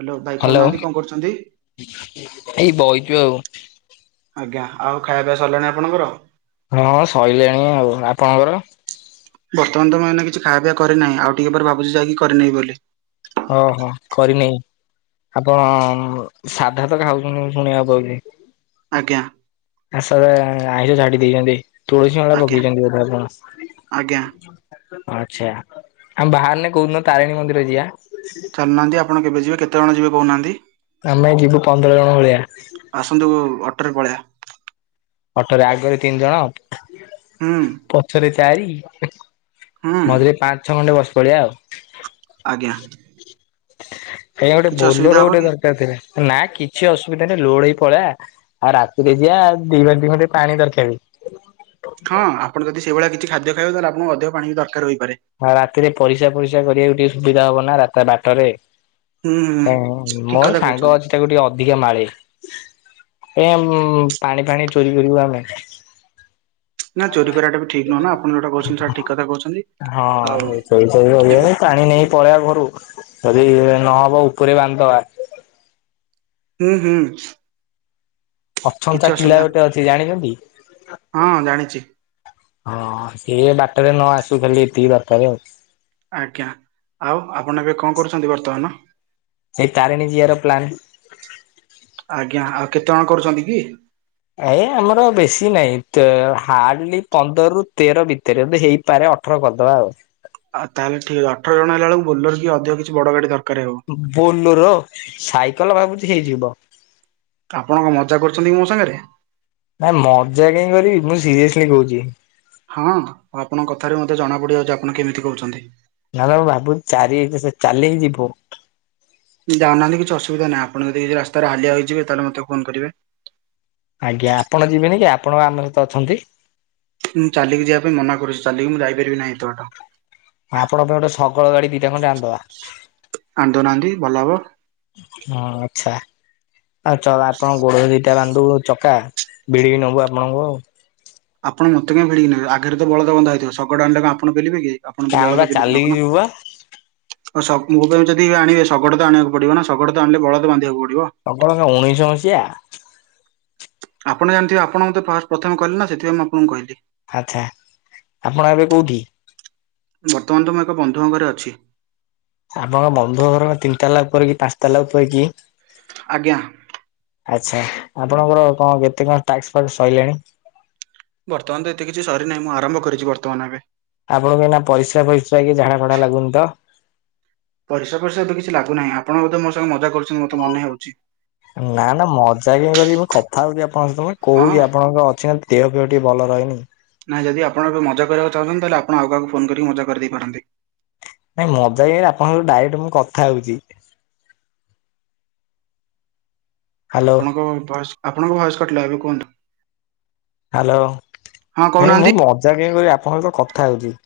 Hello ଭାଇ କହୁନାହାନ୍ତି। କ'ଣ କରୁଛନ୍ତି? ଏଇ ବହିଛୁ ଆଉ। ଆଜ୍ଞା ଆଉ ଖାଇବା ସରିଲାଣି ଆପଣଙ୍କର? ହଁ ସରିଲେଣି ଆଉ ଆପଣଙ୍କର? ବର୍ତ୍ତମାନ ତ ମୁଁ ଏ କିଛି ଖାଇବା ପିଇବା କରିନାହିଁ ଆଉ ଟିକେ ଏ ପରେ ଭାବୁଛି ଯାଇକି କରିନି ବୋଲି। ଓହୋ କରିନି। ଆପଣ ସାଧା ତ ଖାଉଛନ୍ତି ଶୁଣିବାକୁ ପାଉଛି। ଆଜ୍ଞା ଆ ସ ଆଇଁଷ ଛାଡି ଦେଇଛନ୍ତି ତୁଳସୀ ମଳା ଆଜ୍ଞା ପକେଇଛନ୍ତି। ବଧ ଆପଣ। ଆଜ୍ଞା ଆଚ୍ଛା ବାହାରିଲେ ଆମେ ତାରିଣୀ ମନ୍ଦିର ଯିବା। ଚାଲୁନାହାନ୍ତି ଆପଣ କେବେ ଯିବେ କେତେ ଜଣ ଯିବେ କହୁନାହାନ୍ତି। ଆମେ ଯିବୁ ପନ୍ଦର ଜଣ ଭଳିଆ। ଆସନ୍ତୁ ଅଟୋରେ ପଳେଇବା। ଅଟରେ ଆଗରେ ତିନି ଜଣ ହଁ ପଛରେ ଚାରି ହୁଁ ମଝିରେ ପାଞ୍ଚ ଛଅ ଖଣ୍ଡେ ବସି ପଡଆ ଆଉ। ଆଜ୍ଞା ଆଜ୍ଞା ଗୋଟେ କିଛି ଅସୁବିଧା ବୋଲର ହବ ଗୋଟେ କି? ଦରକାର ଥିଲା ନା କିଛି ଅସୁବିଧା ନାହିଁ ଲୋଡେଇ ପଳଆ। ଆଉ ରାତିରେ ଯିବା ଦି ବାଲ୍ଟି ଖଟେ ପାଣି ଦରକାର। ହଁ ଆପଣ ଯଦି ସେଇଭଳିଆ କିଛି ଖାଦ୍ୟ ଖାଇବେ ତାହେଲେ ଆପଣଙ୍କୁ ଅଧିକ ପାଣି ବି ଦରକାର ହୋଇପାରେ। ହ ରାତିରେ ପରିସା ପରିସା କରିବାକୁ ଟିକେ ସୁବିଧା ହବ ନା ରା ବାରଟାରେ। ହୁଁ ହୁଁ। ଠିକ ମୋର କଥା ସାଙ୍ଗ କହୁଛନ୍ତି ଅଛି ସେକୁ ଟିକେ ଅଧିକା ମାଳେ ଏ ପାଣି ଫାଣି ଚୋରି କରିବୁ ଆମେ। ନା ଚୋରି କରିବାଟା ବି ଠିକ ନୁହ ନା ଆପଣ ଯୋଉଟା କହୁଛନ୍ତି ସେଟା ଠିକ କଥା କହୁଛନ୍ତି। ଆଉ ହଁ ଚୋରି ଚୋରି ଏବେ କରିବାନି ପାଣି ନେଇ ପଳେଇବା ଘରୁ ଯଦି ନହବ ଉପରେ ବାନ୍ଧିଦବା। ହୁଁ ହୁଁ କିଛି ଅଛନ୍ତା କିଳା ଅସୁବିଧା ଗୋଟେ ଅଛି ଜାଣିଛନ୍ତି? ହଁ ଜାଣିଛି ହଁ ସି ବାଟରେ ନ ଆସୁ ଖାଲି ଏତିକି ଦରକାର ଆଉ। ଆଜ୍ଞା ଆଉ ଆପଣ ଏବେ କ'ଣ କରୁଛନ୍ତି ବର୍ତ୍ତମାନ? ସେଇ ତାରିଣୀ ଯିଆର ପ୍ଲାନ୍। ଆଜ୍ଞା ଆଉ କେତେ ଜଣ କରୁଛନ୍ତି କି? ଏ ଆମର ବେଶୀ ନହିଁ ହାର୍ଡଲି ପନ୍ଦର ରୁ ତେର ଭିତରେ ହେଇ ପାରେ ଅଠର କରିଦବା ଆଉ ଆଉ ତାହେଲେ ଠିକ୍ ଅଠର ଜଣ ହେଲାଳ କୁ ବୋଲର କି ଅଧିକ କିଛି ବଡ ଗାଡି ଦରକାର ହେବ। ବୋଲର ସାଇକେଲ ଭାବୁଛି ହେଇଯିବ। ଆପଣ କଣ ମଜା କରୁଛନ୍ତି କି ମୋ ସାଙ୍ଗରେ? ନା ମଜା କାହିଁ କରିବି ମୁଁ ସିରିଏସଲି କହୁଛି। ହଁ ଆପଣ କଥାରୁ ମତେ ଜଣା ପଡିଯାଉଛି ଆପଣ କେମିତି କହୁଛନ୍ତି। ନା [unintelligible] ଭାବୁ ଚାରି ସ ସ ଚାଲିିକି ଯିବୁ। ଯାଉନାହାନ୍ତି କିଛି ଅସୁବିଧା ନାଇ ଆପଣ ଯଦି କିଛି ରାସ୍ତାରେ ହାଲିଆ ହୋଇଯିବେ ତାହେଲେ ମତେ ଫୋନ୍ କରିବେ। ଆଜ୍ଞା ଆପଣ ଯିବେନି କି ଆପଣ [unintelligible] ଆମ ସହିତ ଅଛନ୍ତି? ମୁଁ ଚାଲିକି ଯିବା ପାଇଁ ମନା କରୁଛି ଚାଲିକି ମୁଁ ଯାଇପାରିବି ନାହିଁ ଏତେ ବାଟ। ଆପଣ ପାଇଁ ଗୋଟେ ଶଗଳ ଗାଡି ଦିଟା ଖଣ୍ଡେ ଆଣିଦବା। ଆଣି ଦଉନାହାନ୍ତି ଭଲ ହବ। ହଁ ଆଚ୍ଛା। [unintelligible] ଆପଣ ଗୋଡ ଦିଟା ବାନ୍ ଦବୁ ଚକା ଭିଡ଼ିକି ନବୁ ଆପଣଙ୍କୁ ଆଉ। ଆପଣ ମତେ କାଇଁ ଭିଡିକି ନେବେ ଆଗରେ ତ ବଳଦ ବନ୍ଧା ହେଇଥିବ ଶଗଡ଼ [unintelligible] ଆପଣ ପେଲିବେ କି? ଆପଣ ତ ଆମେ ବା ବଳଦ ବିଲିକି ଚାଲିକି ନବ ନା। ଯିବୁ ବା [unintelligible] ଯଦି ଆଣିବେ ଶଗଡ଼ ତ ଆଣିବାକୁ ପଡିବ ନା ଶଗଡ଼ ତ ଆଣିଲେ ବଳଦ ବାନ୍ଧିବାକୁ ପଡିବ। [unintelligible] କଣ ଉଣେଇଶ ମସିହା? ଆପଣ ଜାଣିଥିବେ ଆପଣ ମତେ ଫାସ ପ୍ରଥମେ କହିଲେ ନା ସେଥିପାଇଁ ମୁଁ ଆପଣଙ୍କୁ କହିଲି। ଆଛା ଆପଣ ଏବେ କୋଉଠି? ବର୍ତ୍ତମାନ ତ ମୁଁ ଏକ ବନ୍ଧୁଙ୍କ ଘରେ ଅଛି। ଆପଣ ବନ୍ଧୁଙ୍କ ଘର କ ତିନିଟା ଉପରେ କି ପାସ୍ତାଲା ଉପରେ କି? ଆଜ୍ଞା ଆଚ୍ଛା ଆପଣଙ୍କର କଣ [unintelligible] ସଇଲାନି। ବର୍ତ୍ତମାନ ତ ଏତେ କିଛି ସରିନାହିଁ ମୁଁ ଆରମ୍ଭ କରିଛି ବର୍ତ୍ତମାନ ଏବେ। ଆପଣଙ୍କୁ ଏଇନା ପରିସା ଫରିସ୍ରା କି ଝାଡା ଫାଡ଼ା ଲାଗୁନି ତ? ପରିସ୍ରା ଫରିସ୍ରା ତ କିଛି ଲାଗୁ ନାହିଁ ଆପଣ ବୋଧେ ମୋ ସହ ମଜା କରୁଛି ମତେ ମନେ ହଉଛି। ନା ନା ମଜା କାଇଁ କରିବି ମୁଁ କଥା ହଉଛି ଆପଣଙ୍କ ସହିତ ହଁ କହୁଛି ଆପଣଙ୍କର ଅଛି ଦେହ ଫେହ ଟିକେ ଭଲ ରହେନି ନାଇଁ ଯଦି ଆପଣକ ମଜା କରିବାକୁ ଚାହୁଁଛନ୍ତି ତାହେଲେ ଆଉ କାହାକୁ ଫୋନ କରି ମଜା କରିଦେଇ ପାରନ୍ତି। ନାଇଁ ମଜା [unintelligible] ଆପଣଙ୍କ ସହ ଡାଇରେଟ ମୁଁ କଥା ହଉଛି। ହ୍ୟାଲୋ ଆପଣଙ୍କ ଭଏସ ଆପଣଙ୍କ ଭଏସ କଟିଲା ଏବେ କୁହନ୍ତୁ ହ୍ୟାଲୋ ହଁ ଭାଇ ମୁଁ କହୁନାହାନ୍ତି ମଜା କାଇଁ କରିବି ଆପଣଙ୍କ ସହ କଥା ହଉଛି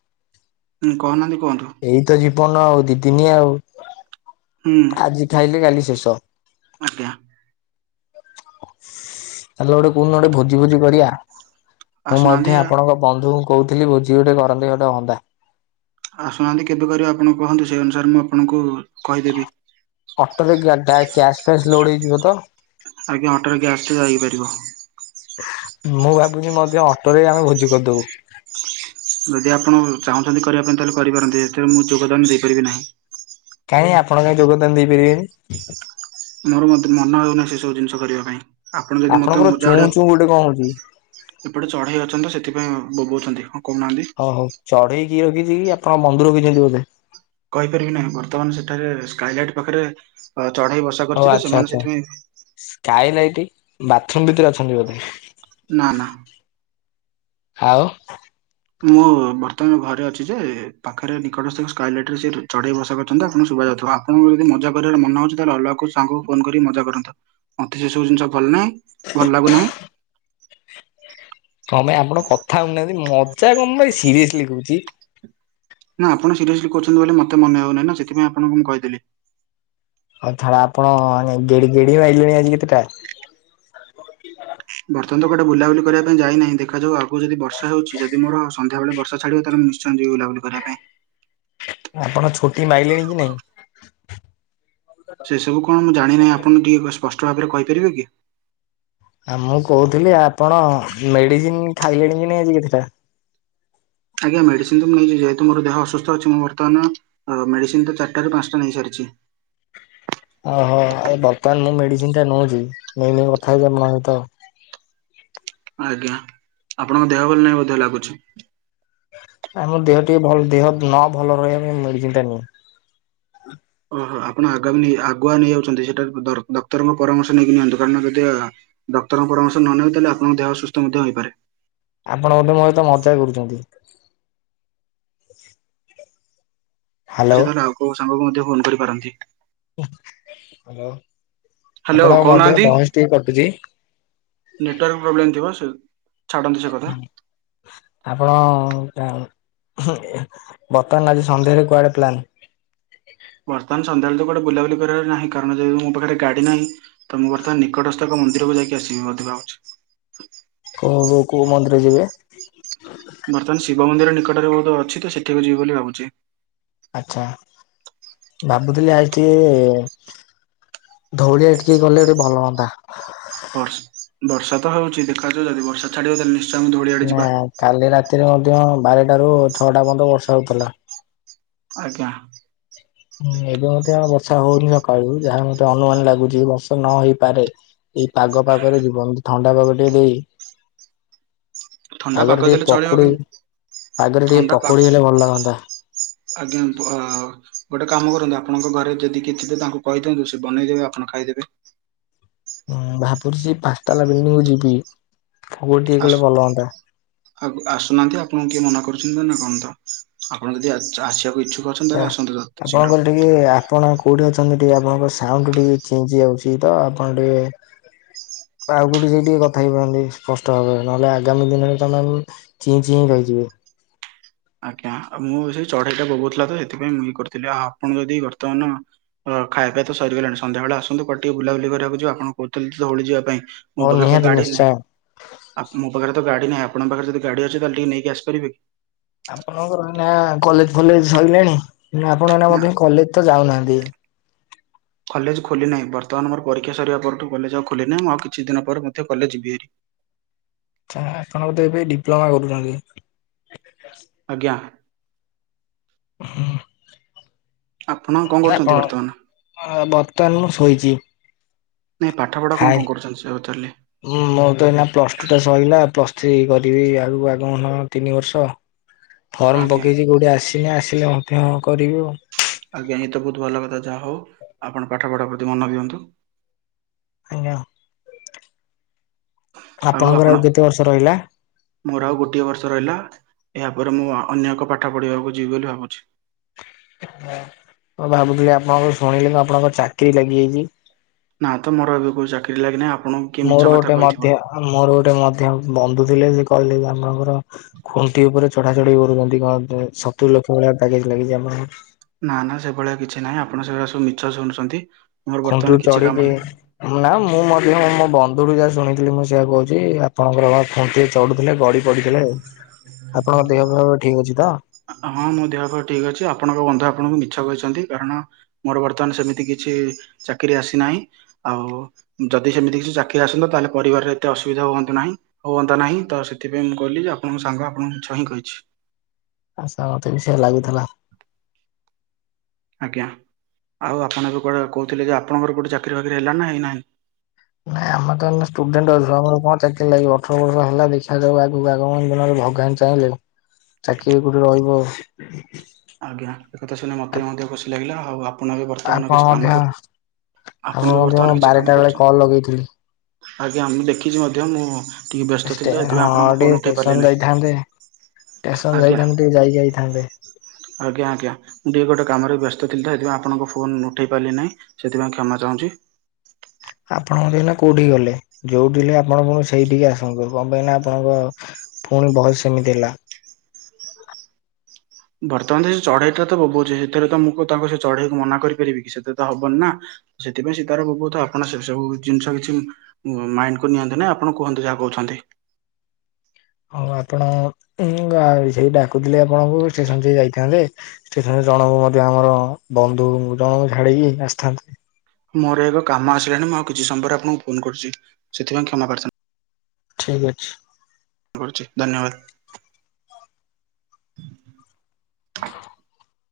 ହୁଁ କହୁନାହାନ୍ତି କୁହନ୍ତୁ। ଏଇ ତ ଜୀବନ ଆଉ ଦି ଦିନିଆ ଆଉ ହୁଁ ଆଜି ଥାଇଲେ କାଲି ଶେଷ। [unintelligible] [unintelligible] ଗୋଟେ କଉ ଦିନ ଭୋଜି ଫଜି କରିବା ମୁଁ ଆସୁନାହାନ୍ତି [unintelligible] ଆପଣଙ୍କ ବନ୍ଧୁଙ୍କୁ କହୁଥିଲି ଭୋଝି ଗୋଟେ କରନ୍ତି ଗୋଟେ ହନ୍ଦା। ଆସୁନାହାନ୍ତି କେବେ କରିବା ଆପଣ କହନ୍ତୁ ସେହି ଅନୁସାରେ ମୁଁ ଆପଣଙ୍କୁ କହିଦେବି। ଅଟୋ ରେ ଗ୍ୟା ଗ୍ୟା ଗ୍ୟାସ୍ ଫ୍ୟାସ୍ ଲୋଡ ହେଇଯିବ ତ? ଆଜ୍ଞା [unintelligible] ପାରିବ। ମୁଁ ଭାବୁନି ମଧ୍ୟ ଅଟୋରେ ଆମେ ଭୋଜି କରିଦବୁ। ଯଦି ଆପଣ ଚାହୁଁଛନ୍ତି କରିବା ପାଇଁ ତାହେଲେ କରିପାରନ୍ତି ଏଥିରେ ମୁଁ ଯୋଗଦାନ ଦେଇପାରିବି ନାହିଁ। କାଇଁ ଆପଣ କାଇଁ ଯୋଗଦାନ ଦେଇପାରିବେନି? ମୋର ମୋତେ ମନ ହେଉନାହିଁ ସେ ସବୁ ଜିନିଷ କରିବା ପାଇଁ ଆପଣ ଯଦି ମତେ ଆପଣଙ୍କର ମଜା ଚୁଁ ଆଡ଼େ ଚୁଁ ଗୋଟେ କଣ ହଉଛି? ଏପଟେ ଚଢେଇ ଅଛନ୍ତି ତ ସେଥିପାଇଁ ବୋବଉଛନ୍ତି ହଁ କଉନାହାନ୍ତି। ଓ ହୋ ଚଢ଼େଇ [unintelligible] ରଖିଛନ୍ତି ବୋଧେ। କହିପାରିବି ନାହିଁ ବର୍ତ୍ତମାନ ସେଠାରେ ସ୍କାଇଲାଇଟ ପାଖରେ ଚଢେଇ ବସ ହଉ ଆଚ୍ଛା ଆଚ୍ଛା ସ୍କାଇ ଲାଇଟ ବାଥରୁମ ଭିତରେ ଅଛନ୍ତି ବୋଧେ? ନା ନା। ଆଉ। ମୁଁ ବର୍ତ୍ତମାନ ଘରେ ଅଛି ଯେ ପାଖରେ ନିକଟସ୍ଥ ସ୍କାଏଲାଇଟ ରେ ସେ ଚଢେଇ ବସା କହିଛନ୍ତି। ତ ଆପଣ ଙ୍କୁ ଶୁବାଯାଉଥିବା, ଆପଣଙ୍କୁ ଯଦି ମଜା କରିବାର ମାନହଉଛି ଅଲଗା କଉ ସାଙ୍ଗଙ୍କୁ ଫୋନ କରି ମଜା କରନ୍ତୁ ମୋତେ ସେ ସବୁ ଜିନିଷ ଭଲ ନାହିଁ ଭଲ ଲାଗୁନାହିଁ କଣ ପାଇଁ ଆପଣ କଥା ହଉନାହାନ୍ତି ମଜା କଣ ପାଇଁ ସିରିଏସଲି କହୁଛି। ନା ଆପଣ ସିରିୟସଲି କରୁଛନ୍ତି ବୋଲି ମୋତେ ମନେହଉନି ନା ସେଥିପାଇଁ ଆପଙ୍କୁ ମୁଁ କହିଦେଲି। ଆଉ ଥଡା ଆପଣ ମାନେ ଗେଡି ଗେଡି ମଇଲେଣି ଆଜି କେତେଟା? ବର୍ତ୍ତମାନ ତ କୁଆଡ଼େ ବୁଲାବୁଲି କରିବା ପାଇଁ ଯାଇନାହିଁ। ଦେଖାଯାଉ ଆଗକୁ ଯଦି ବର୍ଷ ହେଉଛି ଯଦି ମୋର ସନ୍ଧ୍ୟାବେଳେ ବର୍ଷା ଛଡ଼ିବ ତାଲେ ମୁଁ ନିଶ ଛନ୍ତି ବୁଲାବୁଲି କରିବା ପାଇଁ ଆପଣ ଛୋଟି ମାଇଲେଣି କି ନାଇଁ? ସେ ସବୁ କଣ ମୁଁ ଜାଣି ନାହିଁ ଆପଣ ଟିକେ ସ୍ପଷ୍ଟ ଭାବରେ କହିପାରିବେ କି? ଆ ମୁଁ କହୁଥିଲି ଆପଣ ମେଡିସିନ ଖାଇଲେଣି କି ନେଇ ଆଜି କେତଟା? ଆଜ୍ଞା ମେଡିସିନ ମୁ ନେଇଯାଇଛି ଯେହେତୁ ମୋ୍ ଦେହ ଅସୁସ୍ଥ ଅଛି ମୁଁ ବର୍ତ୍ତମାନ ମେଡିସିନ ତ ଚାରିଟାରୁ ପାଞ୍ଚଟା ନେଇ ସାରିଛି। ଓହୋ ଆ ବର୍ତ୍ତମାନ ମୁଁ ମେଡିସିନ ଟା ନେଉଛି ନେଇ ନେଇ କଥା ହେଇ [unintelligible] ଆଜ୍ଞା ଆପଣଙ୍କ ଦେହ ଭଲ ନାହିଁ ବବୋଧେ ଲାଗୁଛି? ନାଇ ମୋ ଦେହ ଟିକେ ଭଲ ଦେହ ନ ଭଲ ରହିବା ପାଇଁ ମେଡିସିନ ଟା ନିଏ। ଓହୋ ଆପଣ ଆଗମୀ ଆଗୁଆ ନେଇ ଯାଉଛନ୍ତି। ସେଇଟା ଡକ୍ଟ ଡକ୍ଟରଙ୍କ ପରାମର୍ଶ ନେଇକି ନିଅନ୍ତୁ କାରଣ ଯଦି ଡକ୍ଟରଙ୍କ ପରାମର୍ଶ ନ ନେବେ ଆପଣଙ୍କ ଦେହ ସୁସ୍ଥ ମଧ୍ୟ ହୋଇପାରେ। ଆପଣ ବୋଧେ ମୋ ସହିତ ମଜା କରୁଛନ୍ତି। ସେ ହ୍ୟାଲୋ। ତାହାଲେ ଆଉ କଉ ସାଙ୍ଗକୁ ମଧ୍ୟ ଫୋନ୍ କରିପାରନ୍ତି। ହ୍ୟାଲୋ ହ୍ୟାଲୋ ଆପଣଙ୍କ ମଧ୍ୟ କହୁନାହାନ୍ତି ଭଏସ ଟିକେ କଟୁଛି। ନେଟୱାର୍କ ପ୍ରୋବ୍ଲେମ୍ ଥିବ ସେ ଛାଡ଼ନ୍ତୁ ସେ କଥା ଆପଣ ବର୍ତ୍ତମାନ ଆଜି ସନ୍ଧ୍ୟାରେ କୁଆଡେ ପ୍ଲାନ୍ ବର୍ତ୍ତମାନ ସନ୍ଧ୍ୟା ବେଳେ ତ ବୁଲାବୁଲି କରିବାର ନାହିଁ କାରଣ ଯେହେତୁ ମୋ ପାଖରେ ଗାଡ଼ି ନାହିଁ। ତ ମୁଁ ବର୍ତ୍ତମାନ ନିକଟସ୍ଥ ଏକ ମନ୍ଦିରକୁ ଯାଇକି ଆସିବି ବୋଲି ଭାବୁଛି କଉ କଉ ମନ୍ଦିର ଯିବେ? ବର୍ତ୍ତମାନ ଶିବ ମନ୍ଦିର ନିକଟରେ ବହୁତ ଅଛି ତ ସେଠିକୁ ଯିବି ବୋଲି ଭାବୁଛି। ଆଛା ଭାବୁଥିଲି ଆଜି ଟିକେ ଧଉଳି ଆଡ଼େ ଟିକି ଗଲେ ଭଲ ହୁଅନ୍ତା। ବର୍ଷ ବର୍ଷା ତ ହଉଛି ଦେଖାଯାଉ ଯଦି ବର୍ଷା ଛାଡିବ ତାଲେ ନି ନା କାଲି ରାତିରେ ମଧ୍ୟ ବାରଟ ରୁ ଛଅଟା ପର୍ଯ୍ୟନ୍ତ ବର୍ଷା ହଉଥିଲା। ଆଜ୍ଞା। ହୁଁ ଏବେ ମଧ୍ୟ ଆ ବର୍ଷା ହଉନି ସକାଳୁ ଯାହା ମୋତେ ଅନୁମାନ ଲାଗୁଛି ବର୍ଷ ନ ହେଇପାରେ। ଏଇ ପାଗ ପାଗରେ ଯିବ ଥଣ୍ଡା ପାଗ ଟିକେ ଦେଇ ଥଣ୍ଡା ପାଗରେ ପାଗ ଟିକେ ଦେଲେ ଚଳିବ ପକୁଡି ପାଗରେ କିନ୍ତ ଟିକେ ଥଣ୍ଡା ପା ପକୁଡି ହେଲେ ଭଲ ଲାଗନ୍ତା। ଆଜ୍ଞା ଅ ଗୋଟେ କାମ କରନ୍ତୁ ଆପଣଙ୍କ ଘରେ ଯଦି କିଏ ଥିବେ ତାଙ୍କୁ କହିଦିଅନ୍ତୁ ସେ ବନେଇଦେବେ ଆପଣ ଖାଇଦେବେ ହୁଁ ଭାବୁଛି ପାଞ୍ଚଟାଲା ବିଲିଡିଙ୍ଗ କୁ ଯିବି ଭୋଗ ଟିକେ କଲେ ଭଲ ହୁଅନ୍ତା। ଆଉ ଆସୁନାହାନ୍ତି ଆପଣଙ୍କୁ କିଏ ମନା କରୁଛନ୍ତି ନା ନା କଣ ତ ଆପଣ ଯଦି ଆସିବାକୁ ଇଚ୍ଛୁକ ଅଛନ୍ତି ଛେ ତାହେଲେ ଆସନ୍ତୁ ଯଥା ଆପଣଙ୍କ ଶୀଘ୍ର। ଘ ଠିକ୍ ଟିକେ ଆପଣ କୋଉଠି ଅଛନ୍ତି ଟିକେ ଆପଣଙ୍କ ସାଉଣ୍ଡୁ ଟିକେ ଚି ଚି ଆଉଛି ତ ଆପଣ ଟିକେ ଆଉ କୁଠି କୁ ଯାଇ ଟିକେ କଥା ହେଇପାରନ୍ତି ସ୍ପଷ୍ଟ ଭାବରେ ନହେଲେ ଆଗାମୀ ଦିନରେ ତମେ ଚି ଚି ରହିଯିବେ। ଆଜ୍ଞା ମୁଁ ସେ ଚଢେଇଟା ବୋବଉଥିଲା ତ ସେଥିପାଇଁ ମୁଁ ଇଏ କରିଥିଲି ଆଉ ଆପଣ ଯଦି ବର୍ତ୍ତମାନ ଅଁ ଖାଇବା ପିଇବା ତ ସରିଗଲାଣି। ସନ୍ଧ୍ୟାବେଳେ ଆସନ୍ତୁ କୁଆଡ଼େ ଟିକେ ବୁଲାବୁଲି କରିବାକୁଯିବା। ଆପଣ କହୁଥିଲେ ତ ଧଉଳି ଯିବା ପାଇଁ ମୋ ହଉ ପାଖରେ ତ ନିହାତି ଗାଡି ନାହିଁ ନିଶ୍ଚୟ ଆପ୍ ମୋ ପାଖରେ ତ ଗାଡି ନାହିଁ ଆପଣଙ୍କ ପାଖରେ ଯଦି ଗାଡି ଅଛି ତାହେଲେ ଟିକେ ନେଇକି ଆସିପାରିବେ କି? ଆପଣଙ୍କର ଏହିନି ଆ କଲେଜ ଫଲେଜ ସରିଲାଣି ଆପଣ ନା ମଧ୍ୟ କଲେଜ ତ ଯାଉନାହାନ୍ତି। କଲେଜ ଖୋଲି ନାହିଁ ବର୍ତ୍ତମାନ ମୋର ପରୀକ୍ଷା ସରିବା ପରଠୁ କଲେଜ ଆଉ ଖୋଲି ନାହି। ମୁଁ ଆଉ କିଛି ଦିନ ପରେ ମଧ୍ୟ କଲେଜ ଯିବି ହେରୀ। ଚା ଆପଣ ବୋଧେ ଏବେ ଡିପ୍ଲୋମା କରୁଛନ୍ତି? ଆଜ୍ଞା। [inaudible] ଆପଣ ନା କରୁଛନ୍ତି କଣ ବର୍ତ୍ତମାନ? ବର୍ତ୍ତମାନ ମୁଁ ଶୋଇଛି। ନାଇଁ ପାଠ ପଢା କଣ କଣ କରୁଛନ୍ତି ସେଇଆ ପଚାରିଲି। ହଁ ମୁଁ ତ ଏଇନା ପ୍ଲସ ଟୁ ଟା ସରିଲା ପ୍ଲସ ଥ୍ରୀ କରିବି ଆଗକୁ ଆଗମନ ତିନି ବର୍ଷ। ଫର୍ମ ଆଜ୍ଞା ପକେଇଛିି କଉଠି ଆସିନି ଆସିଲେ ମଧ୍ୟ କରିବି ଆଉ। ଆଜ୍ଞା ଏଇଏ ତ ବହୁତ ଭଲ କଥା ଯାହା ହଉ ଆପଣ ପାଠ ପଢା ପ୍ରତି ମନ ଦିଅନ୍ତୁ [unintelligible] ଆପଣଙ୍କର ଆଉ କେତେ ବର୍ଷ ରହିଲା? ମୋର ଆଉ ଗୋଟିଏ ବର୍ଷ ରହିଲା। ଏହା ପରେ ମୁଁ ଅନ୍ୟ ଏକ ପାଠ ପଢିବାକୁ ଯିବି ବୋଲି ଭାବୁଚି। ମୁଁ ଭାବୁଥିଲି ଆପଣଙ୍କ ଶୁଣିଲି ମୁଁ ଆପଣଙ୍କ ଚାକିରି ଲାଗିଯାଇଚି। ନା ତ ମୋର ଏବେ କେଉଁ ଚାକିରି ଲାଗିନାହିଁ। ଆପଣ ମୋର ଗୋଟେ ମଧ୍ୟ ମୋର ଗୋଟେ ମଧ୍ୟ ବନ୍ଧୁ ଥିଲେ ସେ କହିଲେ ଯେ ଆପଣଙ୍କର ଖୁଣ୍ଟି ଉପରେ ଚଢା ଚଢ଼ି କରୁଛନ୍ତି କଣ ସତୁରି ଲକ୍ଷ ଭଳିଆ ପ୍ୟାକେଜ ଲାଗିଚି ଆପଣଙ୍କର। ନା ନା ସେଭଳିଆ କିଛି ନାହିଁ ଆପଣ ସେଗୁଡ଼ା ସବୁ ମିଛ ଶୁଣୁଛନ୍ତି। ମୋର ବର୍ତ୍ତମାନ ଖୁଣ୍ଟିରୁ କିଛି କାମ ଚଢିକି ନାହିଁ। ନା ମୁଁ ମଧ୍ୟ ମୋ ବନ୍ଧୁ ରୁ ଯାହା ଶୁଣିଥିଲି ମୁଁ ସେଇଆ କହୁଚି। ଆପଣଙ୍କର ଖୁଣ୍ଟି ଚଢୁଥିଲେ ଗଡି ପଡିଥିଲେ। ଆପଣଙ୍କ ଦେହ ଫ ଠିକ୍ ଅଛି ତ? ହଁ ମୋ ଦେହ ପା ଠିକ ଅଛି ଆପଣଙ୍କ ବନ୍ଧୁ ଆପଣଙ୍କୁ ମିଛ କହିଛନ୍ତି। କାରଣ ମୋର ବର୍ତ୍ତମାନ ସେମିତି କିଛି ଚାକିରି ଆସିନାହିଁ। ଆଉ ଯଦି ସେମିତି କିଛି ଚାକିରି ଆସନ୍ତା ତାହେଲେ ପରିବାରରେ ଏତେ ଅସୁବିଧା ହୁଅନ୍ତୁ ନାହିଁ। ହୁଅନ୍ତା ନାହିଁ। ତ ସେଥିପାଇଁ ମୁଁ କହିଲି ଯେ ଆପଣଙ୍କ ସାଙ୍ଗ ଆପଣଙ୍କୁ ମିଛ ହିଁ କହିଚି। ଆଚ୍ଛା ମତେ ବି ସେୟା ଲାଗୁଥିଲା। ଆଜ୍ଞା। ଆଉ ଆପଣ ଏ କୁଆଡେ କହୁଥିଲେ ଯେ ଆପଣଙ୍କର କୋଉଠି ଚାକିରି ଫାକିରି ହେଲା ନା ହେଇନାହିଁ? ନାଇଁ ଆମେ ତ ଷ୍ଟୁଡେଣ୍ଟ ଅଛୁ ଆମର କଣ ଚାକିରି ଲାଗିବ। ଅଠର ବର୍ଷ ହେଲା ଦେଖାଯାଉ ଆଗକୁ ଆଗାମି ଦିନରେ ଭଗବା ଚାହିଁଲେ ଚାକିରି କୋଉଠି ରହିବ ଆଉ। ଆଜ୍ଞା। ଏ କଥା ଶୁଣି ମତେ ମଧ୍ୟ ଖୁସି ଲାଗିଲା। ଆଉ ଆପଣ ଏବେ ବର୍ତ୍ତମାନ ଆପଣ କିଛି କାମ ମଧ୍ୟ କରୁ ଆପଣ ହବ ଏବେ ମଧ୍ୟ ବର୍ତ୍ତମାନ ମୁଁ କିଛି କାମ ବାରଟା ବେଳେ କରୁଛନ୍ତି? କଲ୍ ଲଗେଇଥିଲି। ଆଜ୍ଞା ମୁଁ ଦେଖିଚି ମଧ୍ୟ ମୁଁ ଟିକେ ବ୍ୟସ୍ତ ଥିଲି ଷ୍ଟେ ତ ସେଥିପାଇଁ ହଁ ଆପଣଙ୍କ ଫୋନ୍ ଟିକେ ଉଠେଇ ପାରିଲି ଷ୍ଟେସନ ନାହିଁ। ଯାଇଥାନ୍ତେ। ଷ୍ଟେସନ ଆଜ୍ଞା ଯାଇଥାନ୍ତ ଟିକେ ଯାଇକି ଆଇଥାନ୍ତେ। ଆଜ୍ଞା ଆଜ୍ଞା। ମୁଁ ଟିକେ ଗୋଟେ କାମରେ ବ୍ୟସ୍ତ ଥିଲି ତ ସେଥିପାଇଁ ଆପଣଙ୍କ ଫୋନ୍ ଉଠେଇ ପାରିଲି ନାହିଁ। ସେଥିପାଇଁ କ୍ଷମା ଚାହୁଁଚି। ଆପଣଙ୍କ [unintelligible] କୋଉଠିକି ଗଲେ? ଯୋଉଠି ଥିଲେ ଆପଣ ପୁଣି ସେଇଠିକି ଆସନ୍ତୁ କଣ ପାଇଁ ନା ଆପଣଙ୍କ ପୁଣି ଭଏସ ସେମିତି ହେଲା। ବର୍ତ୍ତମାନ ସେ ଚଢେଇ ଟା ତ ବୋବୋଉଚି ସେଥିରେ ତ ମୁଁ ତାଙ୍କ ସେ ଚଢେଇକୁ ମନା କରିପାରିବ କି ସେଥିରେ ତ ହବନି ନା। ସେଥିପାଇଁ ସେ ତାର ବୋବୋଉ ଥାଉ। ଆପଣ ସେ ସବୁ ଜିନିଷ କିଛି ମାଇଣ୍ଡ କୁ ନିଅନ୍ତୁନି। ଆପଣ କୁହନ୍ତୁ ଯାହା କହୁଛନ୍ତି। ହଉ ଆପଣ ସେଇ ଡାକୁଥିଲେ ଆପଣଙ୍କୁ ଷ୍ଟେସନ ଟିକେ ଯାଇଥାନ୍ତେ। ଷ୍ଟେସନ୍ ରେ ଜଣଙ୍କୁ ମଧ୍ୟ ଆମର ବନ୍ଧୁ ଜଣଙ୍କୁ ଝାଡିକି ଆସିଥାନ୍ତେ। ମୋର ଏକ କାମ ଆସିଲାଣି ମୁଁ ଆଉ କିଛି ସମୟ ପରେ ଆପଣଙ୍କୁ ଫୋନ କରୁଚି। ସେଥିପାଇଁ କ୍ଷମା ପ୍ରାର୍ଥନା ଠିକ୍ ଅଛି। କରୁଚି ଧନ୍ୟବାଦ। [inaudible]